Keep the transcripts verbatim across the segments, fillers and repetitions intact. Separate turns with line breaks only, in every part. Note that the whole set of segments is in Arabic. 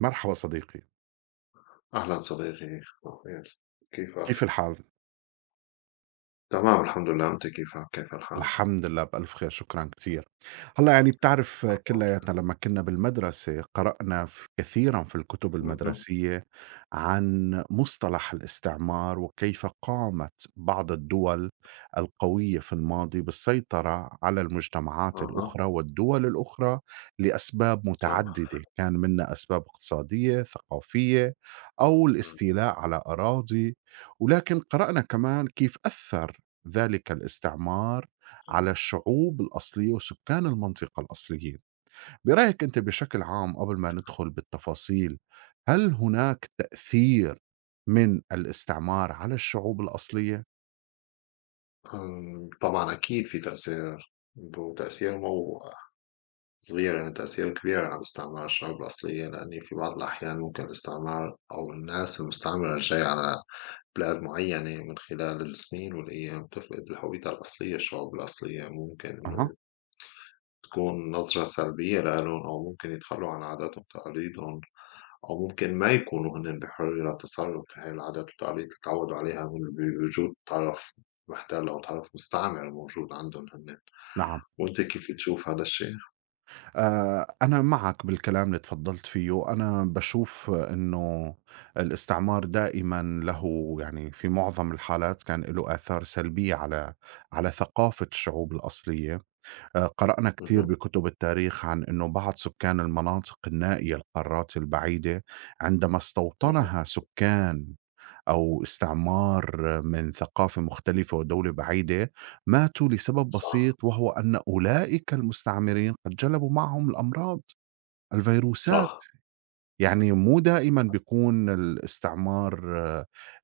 مرحبا صديقي،
أهلا صديقي أخير،
كيف
كيفك؟
الحال؟
تمام الحمد لله، أنت كيفك؟ كيف الحال؟
الحمد لله بألف خير شكرا كثير. هلا يعني بتعرف كلياتنا لما كنا بالمدرسة قرأنا في كثيرا في الكتب
مهم.
المدرسية عن مصطلح الاستعمار وكيف قامت بعض الدول القوية في الماضي بالسيطرة على المجتمعات
اها،
الأخرى والدول الأخرى لأسباب
اها، آه.
متعددة كان منها أسباب اقتصادية ثقافية أو
مم.
الاستيلاء على أراضي، ولكن قرأنا كمان كيف أثر ذلك الاستعمار على الشعوب الأصلية وسكان المنطقة الأصليين. برأيك أنت بشكل عام قبل ما ندخل بالتفاصيل هل هناك تأثير من الاستعمار على الشعوب الأصلية؟
أم، طبعا أكيد في تأثير، وتأثير مو صغير، يعني تأثير كبير على استعمار الشعوب الأصلية. لأن في بعض الأحيان ممكن الاستعمار أو الناس المستعمرة الجاية على بلاد معينة من خلال السنين والأيام تفقد الهوية الأصلية. الشعوب الأصلية ممكن إنه
أها،
تكون نظرة سلبية لإلهم، أو ممكن يتخلّوا عن عاداتهم وتقاليدهم، أو ممكن ما يكونوا هُنِّن بحرية التصرُّف في هاي العادات والتقاليد اللي اتعوّدوا عليها من بوجود طرف مُحتَل أو طرف مستعمر موجود عندهم هُنِّن.
نعم.
وأنت كيف تشوف هذا الشيء؟
آه، أنا معك بالكلام اللي تفضلت فيه. أنا بشوف أنه الاستعمار دائما له يعني في معظم الحالات كان له آثار سلبية على على ثقافة الشعوب الأصلية. آه، قرأنا كتير
اهم،
بكتب التاريخ عن أنه بعض سكان المناطق النائية القارات البعيدة عندما
اهم،
استوطنها سكان أو استعمار من ثقافة مختلفة ودولة بعيدة ماتوا لسبب
صح،
بسيط، وهو أن أولئك المستعمرين قد جلبوا معهم الأمراض الفيروسات.
صح،
يعني مو دائمًا بيكون الاستعمار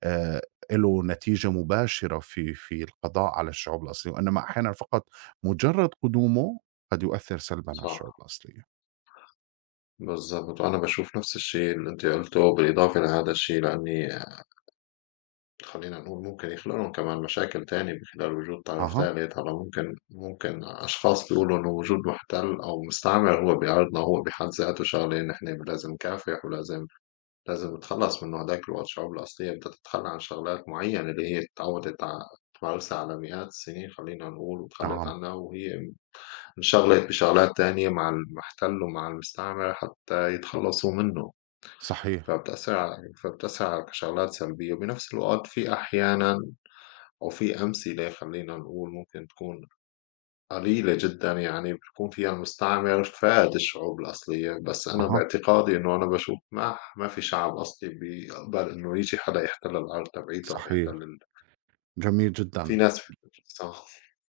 آآ له نتيجة مباشرة في في القضاء على الشعوب الأصلية، وإنما أحيانًا فقط مجرد قدومه قد يؤثر سلبًا على الشعوب
صح،
الأصلية.
بالضبط. وأنا باشوف نفس الشيء اللي أنت قُلته، بالإضافة لهذا الشيء لإنّي خلّينا نقول ممكن يخلق لهم كمان مشاكل تاني بخلال وجود طرف
أها،
تالت. هلأ ممكن ممكن أشخاص بيقولوا إنه وجود مُحتَل أو مستعمر هو بيعارضنا، هو بحد ذاته شغلة نحن لازم نكافح ولازم لازم نتخلّص منه. هداك الوقت الشعوب الأصلية بدها تتخلّى عن شغلات معيّنة اللي هي تعوّدت ع تمارسها على مئات السنين خلّينا نقول، وتخلّت
نعم،
عنها وهي انشغلت بشغلات تانية مع المحتل ومع المستعمر حتى يتخلّصوا منه.
صحيح،
فبتأثّر ع فبتأثّر على شغلات سلبية. وبنفس الوقت في أحيانًا وفي أمثلة خلّينا نقول ممكن تكون قليلة جدًا، يعني بيكون فيها المستعمر فاد الشعوب الأصلية، بس أنا
أها،
باعتقادي إنه أنا باشوف ما ما في شعب أصلي بيقبل إنه ييجي حدا يحتل الأرض تبعيته أو يحتل
صحيح،
ال
جميل
في
جدًا.
ناس. صح،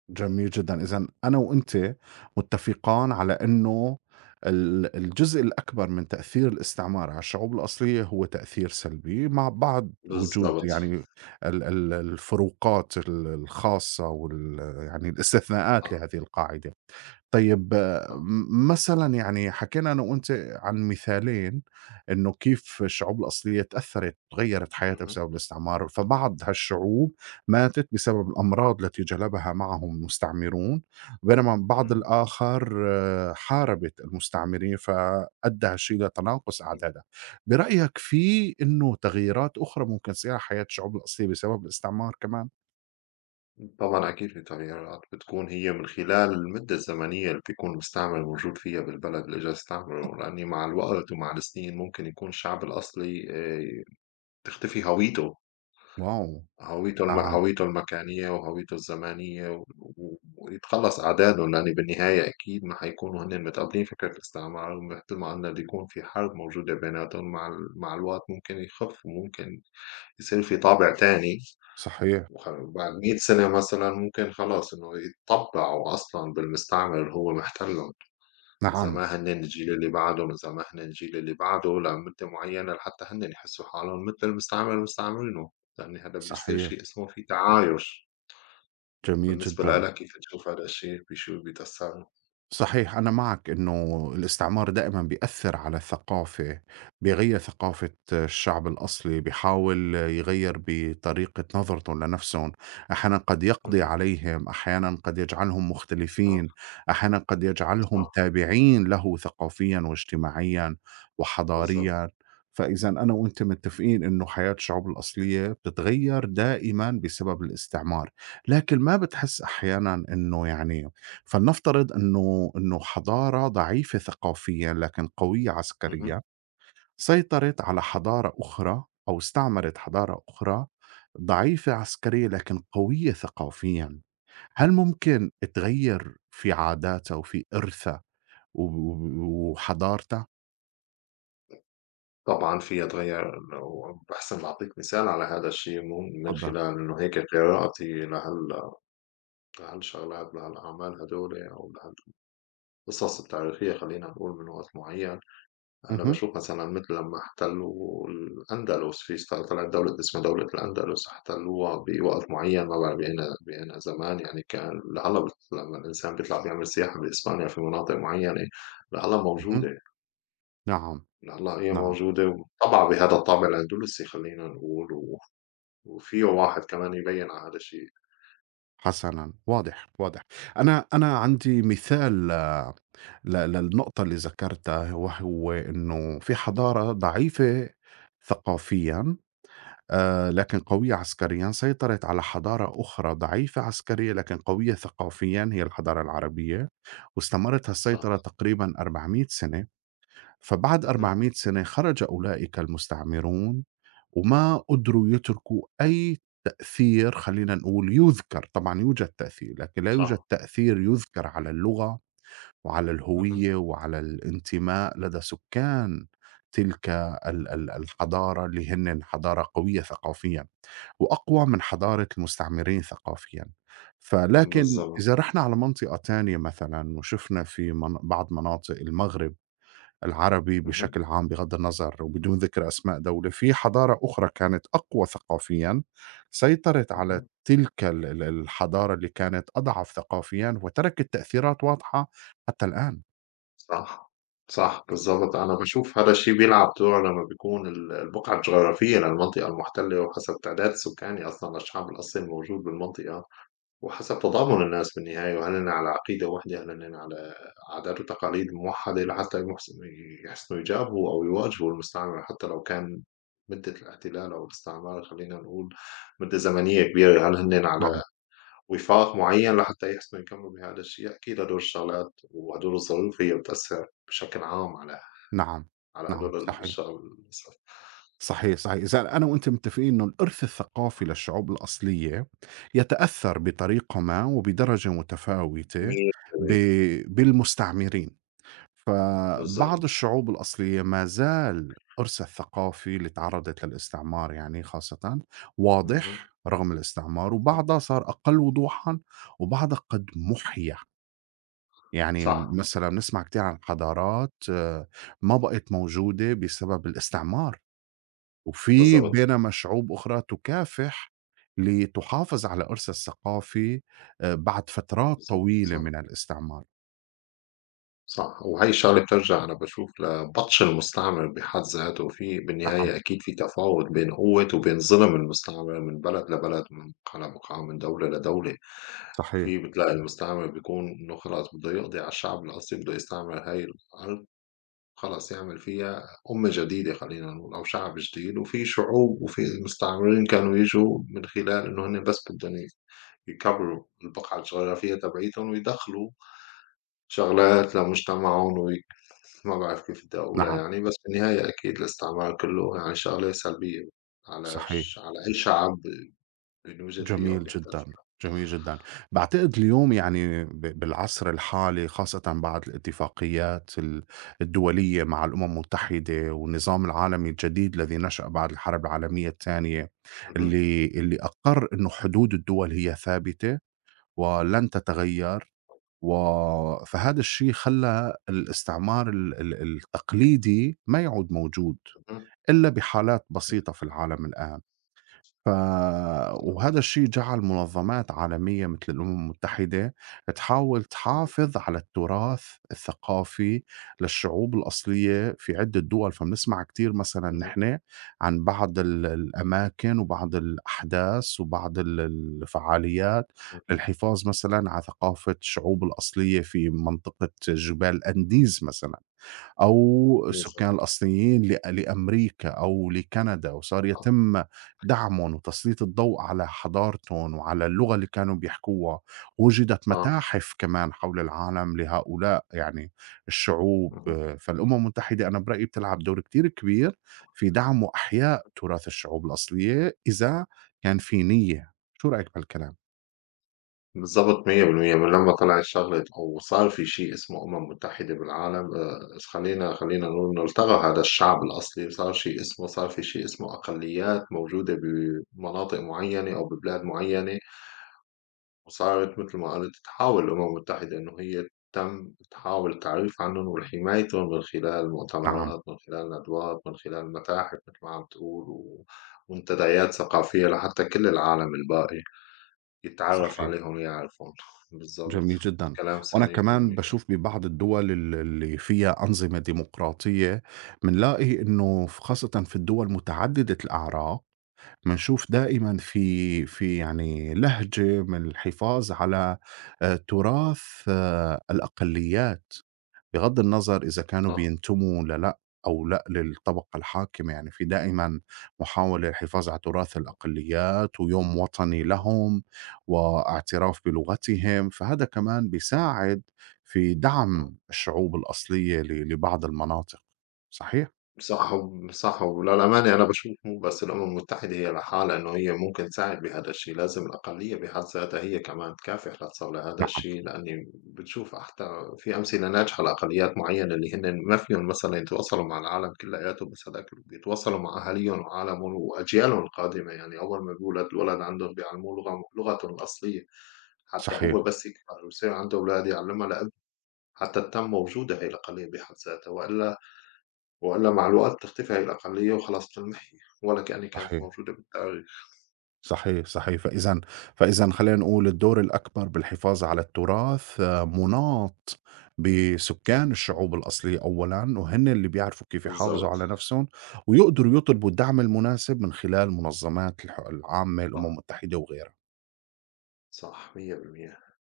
جميل جدًا، إذًا أنا وأنتِ متفقان على إنه ال الجزء الأكبر من تأثير الاستعمار على الشعوب الأصلية هو تأثير سلبي، مع بعض وجود
بالضبط،
يعني ال ال الفروقات ال الخاصة وال يعني الاستثناءات
آه،
لهذه القاعدة. طيب، آه،
آه،
م مثلًا يعني حكينا أنا وأنتِ عن مثالين إنه كيف الشعوب الأصلية تأثّرت وغيّرت حياتها
اهم،
بسبب الاستعمار، فبعض هالشعوب ماتت بسبب الأمراض التي جلبها معهم المستعمرون، بينما بعض
اهم،
الآخر آه، حاربت المستعمرين، فأدّى هالشي لتناقص أعدادها. برأيك في إنه تغييرات أخرى ممكن تصير على حياة الشعوب الأصلية بسبب الاستعمار كمان؟
إمم، طبعًا أكيد في تغييرات بتكون هي من خلال المدة الزمنية اللي بيكون المستعمر موجود فيها بالبلد اللي إجا يستعمره. لإني مع الوقت ومع السنين ممكن يكون الشعب الأصلي آآ تختفي هويته،
واو!
هويته الم
نعم،
هويته المكانية وهويته الزمانية و و ويتخلّص أعداده. لأن بالنهاية أكيد ما حيكونوا هنّن متقبلين فكرة الاستعمار، واحتمال إنّه يكون في حرب موجودة بيناتهم. مع ال مع الوقت ممكن يخف وممكن يصير في طابع تاني.
صحيح،
وخ بعد مائة سنة مثلًا ممكن خلاص إنه يتطبّعوا أصلًا بالمستعمر اللي هو محتلّه. إذا
نعم،
ما هنّن الجيل اللي بعدُن، إذا ما هنّن الجيل اللي بعده لمدة معيّنة لحتى هنّن يحسّوا حالهم متل المستعمر مستعمرينه. لإن هلّأ بيصير
صحيح،
شي اسمه في تعايُش.
جميل
وبالنسبة
جدًا.
لإلك كيف تشوف هيدا الشي بشو بيتأثّر؟
صحيح، أنا معك إنه الاستعمار دائمًا بيأثّر على الثقافة، بيغيّر ثقافة الشعب الأصلي، بيحاول يغيّر بطريقة نظرتهم لنفسهم، أحيانًا قد يقضي
اهم،
عليهم، أحيانًا قد يجعلهم مختلفين،
صح،
أحيانًا قد يجعلهم
صح،
تابعين له ثقافيًا واجتماعيًا
بالضبط،
وحضاريًا. فإذًا أنا وأنت متّفقين إنه حياة الشعوب الأصلية بتتغيّر دائمًا بسبب الاستعمار، لكن ما بتحس أحيانًا إنه يعني فلنفترض أنه أنه حضارة ضعيفة ثقافيا لكن قوية
اهم،
عسكريا سيطرت على حضارة أخرى أو استعمرت حضارة أخرى ضعيفة عسكريا لكن قوية ثقافيا، هل ممكن تغير في عاداتها وفي إرثها و- و- وحضارتها؟
طبعًا فيها تغيّر. لو باحسن باعطيك مثال على هيدا الشي مو من
تفضل.
خلال إنه هيك قراءتي لهال لهالشغلات لهالأعمال هيدول أو لهالقصص التاريخية خلّينا نقول من وقت معيّن. أنا
اهم،
باشوف مثلًا مثل لمّا احتلوا الأندلس، في س طلعت دولة اسمها دولة الأندلس، احتلوها بوقت معين ما بقى. بقينا بقينا زمان، يعني كان لهلّا بت لمّا الإنسان بيطلع بيعمل سياحة بإسبانيا في مناطق معينة لهلّا
اهم،
موجودة،
نعم،
لهلّا هي
نعم.
موجودة وطابعة بهذا الطابع الأندلسي خلّينا نقول. و وفيه واحد كمان يبيّن على هذا الشيء.
حسنا، واضح، واضح. أنا أنا عندي مثال، آه، ل للنقطة اللي ذكرتها، وهو إنه في حضارة ضعيفة ثقافيًا آآ لكن قوية عسكريًا، سيطرت على حضارة أخرى ضعيفة عسكريًا لكن قوية ثقافيًا، هي الحضارة العربية، واستمرت هالسيطرة
صح،
تقريبًا أربعمئة سنة، فبعد
اهم،
أربعمئة سنة خرج أولئك المستعمرون وما قدروا يتركوا أي تأثير خلّينا نقول يُذكر، طبعًا يوجد تأثير لكن لا يوجد
صح،
تأثير يُذكر على اللغة وعلى
اهم،
الهوية وعلى الانتماء لدى سكان تلك ال- ال-
اهم،
الحضارة اللي هن حضارة قوية ثقافيا وأقوى من حضارة المستعمرين ثقافيا. فلكن
بالضبط،
إذا رحنا على منطقة تانية مثلا وشفنا في من بعض مناطق المغرب العربي
اهم،
بشكل عام بغض النظر وبدون ذكر أسماء دولة، في حضارة أخرى كانت أقوى ثقافيا سيطرت على
اهم.
تلك ال- ال- الحضارة اللي كانت أضعف ثقافيا وتركت تأثيرات واضحة حتى الآن.
صح، صح، بالضبط. أنا باشوف هذا الشيء بيلعب دور لمّا بيكون ال البقعة الجغرافية للمنطقة المحتلة، وحسب تعداد سكاني أصلًا للشعب الأصلي الموجود بالمنطقة، وحسب تضامن الناس بالنهاية. وهل هن على عقيدة واحدة، هل هن على عادات وتقاليد موحدة لحتى يحس يحسنوا يجابهوا أو يواجهوا المستعمر، حتى لو كان مدة الاحتلال أو الاستعمار خلّينا نقول مدة زمنية كبيرة. هل هن
نعم،
على وفاق معيّن لحتى يحسنوا يكملوا بهذا الشيء؟ أكيد هدول الشغلات وهدول الظروف هي بتأثّر بشكل عام على
نعم،
على
نعم،
هدول
صحيح،
الشغل، للأسف.
صحيح، صحيح. إذا أنا وأنت متفقين إنه الإرث الثقافي للشعوب الأصلية يتأثّر بطريقة ما وبدرجة متفاوتة ب
مية بالمية
بالمستعمرين، فبعض
بالضبط.
الشعوب الأصلية ما زال إرثها الثقافي اللي تعرّضت للاستعمار يعني خاصةً
اهم،
واضح رغم الاستعمار،
اهم.
وبعضها صار أقل وضوحًا، وبعضها قد مُحيا. يعني
صح،
مثلًا بنسمع كتير عن حضارات آه، ما بقت موجودة بسبب الاستعمار، وفي
بالضبط،
بينما شعوب أخرى تكافح لتحافظ على إرثها الثقافي آآ بعد فترات
بالضبط،
طويلة
صح،
من الاستعمار.
صح. وهي الشغلة بترجع أنا باشوف لبطش المستعمر بحد ذاته. في
نعم،
بالنهاية أكيد في تفاوت بين قوة وبين ظلم المستعمر من بلد لبلد، من مقام لمقام، من دولة لدولة.
صحيح،
في بتلاقي المستعمر بيكون إنه خلاص بده يقضي على الشعب الأصلي، بده يستعمر هاي الأرض خلاص يعمل فيها أمة جديدة خلّينا نقول أو شعب جديد. وفي شعوب وفي مستعمرين كانوا ييجوا من خلال إنه هُنّ بس بدّن ي يكبروا البقعة الجغرافية تبعيتهم ويدخلوا شغلات لمجتمعهم وي ما بعرف كيف بدّي أقولها،
نعم،
يعني بس بالنهاية أكيد الاستعمار كلّه يعني شغلة سلبية على
صحيح.
ش على أي شعب بينوجد فيه أو
جميل
بيحتل
جدًا،
فيه.
جميل جدًا. باعتقد اليوم يعني ب بالعصر الحالي خاصةً بعد الاتفاقيات ال الدولية مع الأمم المتحدة والنظام العالمي الجديد الذي نشأ بعد الحرب العالمية الثانية،
اهم،
اللي اللي أقر إنه حدود الدول هي ثابتة ولن تتغيّر، و فهذا الشيء خلّى الاستعمار ال ال التقليدي ما يعود موجود
اهم،
إلا بحالات
صح،
بسيطة في العالم الآن. ف
صح،
وهذا الشيء جعل منظمات عالمية مثل الأمم المتحدة تحاول تحافظ على التراث الثقافي للشعوب الأصلية في عدة دول. فبنسمع كتير مثلا
اهم،
نحن عن بعض ال- الأماكن وبعض الأحداث وبعض ال- الفعاليات
اهم،
للحفاظ مثلا على ثقافة الشعوب الأصلية في منطقة جبال
اهم، اهم،
أنديز مثلا، أو
بالضبط،
السكان الأصليين لأ لأمريكا أو لكندا، وصار
صح،
يتم دعمهم وتسليط الضوء على حضارتهم وعلى اللغة اللي كانوا بيحكوها، وُجدت
صح،
متاحف كمان حول العالم لهؤلاء يعني الشعوب.
اهم.
آه، فالأمم المتحدة أنا برأيي بتلعب دور كتير كبير في دعم وإحياء تراث الشعوب الأصلية إذا كان في نية. شو رأيك بهالكلام؟
بالضبط مية بالمية. من لمّا طلعت شغلة أو صار في شيء اسمه أمم متحدة بالعالم، آآ، خلّينا خلّينا نقول إنه التغى هذا الشعب الأصلي، وصار شيء اسمه صار في شيء اسمه أقليات موجودة بمناطق معيّنة أو ببلاد معيّنة. وصارت متل ما قُلت تحاول الأمم المتحدة إنه هي تم تحاول التعريف عنّن وحمايتُن من خلال
نعم،
مؤتمرات، من خلال ندوات، من خلال متاحف متل ما عم تقول. و ومنتديات ثقافية لحتّى كل العالم الباقي يتعرّف
صحيح.
عليهم يعرفون. بالضبط،
جميل جدًا.
كلام
وأنا
سليم
كمان
مية بالمية.
باشوف ببعض الدول ال اللي فيها أنظمة ديمقراطية، بنلاقي إنه ف خاصةً في الدول متعددة الأعراق، بنشوف دائمًا في في يعني لهجة من الحفاظ على آآ تراث آه، الأقليات. بغض النظر إذا كانوا
آه،
بينتموا لأ أو لأ للطبقة الحاكمة، يعني في دائمًا محاولة للحفاظ على تراث الأقليات ويوم وطني لهم واعتراف بلغتهم، فهذا كمان بيساعد في دعم الشعوب الأصلية ل لبعض المناطق. صحيح؟
صح و صح. وللأمانة أنا باشوف مو بس الأمم المتحدة هي لحالها إنه هي ممكن تساعد بهذا الشيء. لازم الأقلية بحد ذاتها هي كمان تكافح لتصل لهذا
نعم،
الشيء. لأني بتشوف حتى في أمثلة ناجحة لأقليات معينة اللي هن ما فيهم مثلًا يتواصلوا مع العالم كلياته، بس هذاك اللي بيتواصلوا مع أهاليهم وعالمهم وأجيالهم القادمة. يعني أول ما بيولد الولد عندهم بيعلموه لغة لغته الأصلية، حتى
صحيح،
هو بس يكبر ويصير عنده أولاد يعلمها لإبنه. حتى تتم وجودها هي الأقلية بحد ذاتها، وإلا وإلا مع الوقت تختفي هاي الأقلية وخلاص بتنمحي، ولا كأنّي كانت
صحيح،
موجودة بالتاريخ.
صحيح، صحيح. فإذًا فإذًا خلّينا نقول الدور الأكبر بالحفاظ على التراث، آه، مناط بسكان
إمم.
الشعوب الأصلية أولًا، وهن اللي بيعرفوا كيف يحافظوا
بالضبط،
على نفسهم، ويقدروا يطلبوا الدعم المناسب من خلال منظمات الح العامة، الأمم
صح،
المتحدة وغيرها.
صح مية بالمية.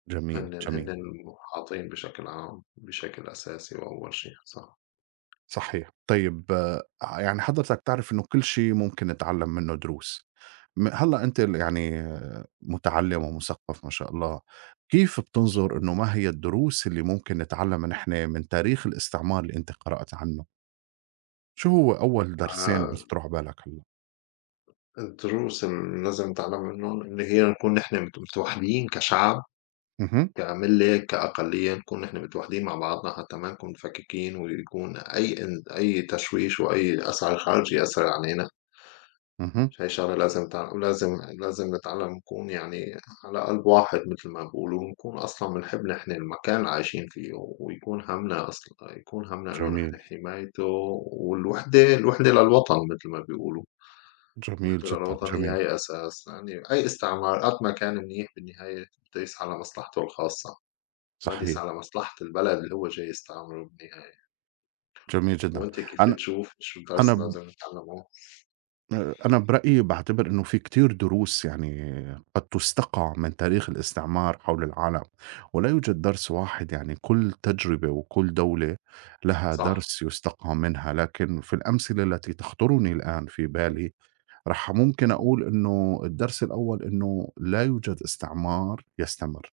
جميل،
هنّن
جميل.
هنّن محاطين بشكل عام، بشكل أساسي وأول شي، صح.
صحيح. طيب، آه، يعني حضرتك تعرف إنه كل شي ممكن نتعلم منه دروس. م هلّأ أنتِ ال
إمم،
يعني مُتعلِّمة ومُثقّفة ما شاء الله، كيف
إن شاء
بتنظُر إنه
الله.
ما هي الدروس اللي ممكن نتعلّمها نحن من تاريخ الاستعمار اللي أنتِ قرأت عنه؟ شو هو أول
آآ
درسين بيخطروا على بالك هلّأ؟
الدروس اللي لازم نتعلّم منّن إن هي نكون نحن مت متوحدين كشعب،
اهم،
كمِلّة، كأقلية. نكون نحن متوحدين مع بعضنا حتى ما نكون مفككين ويكون أي إن أي تشويش وأي أسعى خارجي يأثّر علينا.
اهم،
شايشة لازم تع... لازم لازم نتعلم نكون يعني على قلب واحد مثل ما بيقولوا، ونكون أصلا بنحب نحن المكان اللي عايشين فيه، ويكون همنا أصلا يكون همنا إنه
جميل،
نحن حمايته. والوحدة الوحدة للوطن مثل ما بيقولوا،
جميل
الوحدة
جدًا،
للوطن هي
جميل،
هي أساس. يعني أي استعمار قد ما كان منيح بالنهاية بده يسعى لمصلحته الخاصة، ما بده
صحيح،
يسعى لمصلحة البلد اللي هو جاي يستعمره بالنهاية.
جميل جدًا.
وأنت كيف
أنا
بتشوف شو
أنا
درس
ب
لازم نتعلمه؟
آآ، أنا برأيي باعتبر إنه في كتير دروس يعني قد تُستَقَى من تاريخ الاستعمار حول العالم، ولا يوجد درس واحد، يعني كل تجربة وكل دولة لها
صح،
درس يُستَقَى منها، لكن في الأمثلة التي تخطرني الآن في بالي راح ممكن
مهم.
أقول إنه الدرس الأول إنه لا يوجد استعمار يستمر،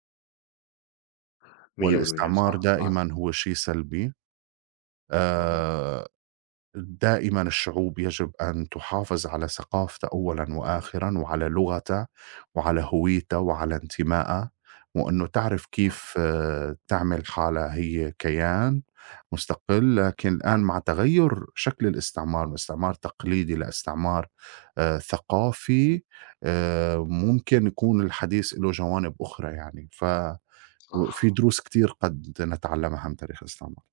مية بالمية
والاستعمار
صح معك.
دائمًا هو شيء سلبي.
مهم.
آآ دائما الشعوب يجب أن تحافظ على ثقافته أولًا
صح،
وآخرًا، وعلى لغته، وعلى هويته، وعلى انتمائها، وإنه تعرف كيف آه، تعمل حالها هي كيان مستقل، لكن الآن مع تغيُّر شكل الاستعمار من استعمار تقليدي لاستعمار آآ
إمم،
ثقافي، آآ ممكن يكون الحديث له جوانب أخرى يعني، ف وفي
صح،
دروس كتير قد نتعلمها من تاريخ الاستعمار.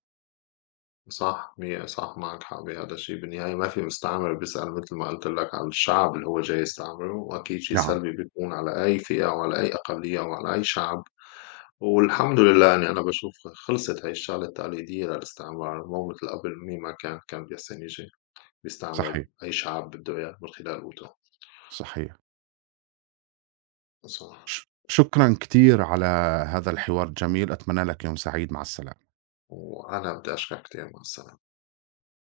صح، مي صح معاك حق بهذا الشي. بالنهاية ما في مستعمر بيسأل متل ما قلت لك على الشعب اللي هو جاي يستعمره، وأكيد شي
نعم،
سلبي بيكون على أي فئة أو على أي أقلية أو على أي شعب. والحمد لله إني أنا باشوف خلصت هاي الشغلة التقليدية للاستعمار، مو متل قبل. مين ما كان كان بيحسن يجي
صحيح،
بيستعمر أي شعب بده إياه من خلال قوته.
صحيح.
صح.
ش شكرًا كتير على هذا الحوار الجميل، أتمنى لك يوم سعيد، مع السلامة.
وأنا بدي أشكرك كتير، مع السلامة.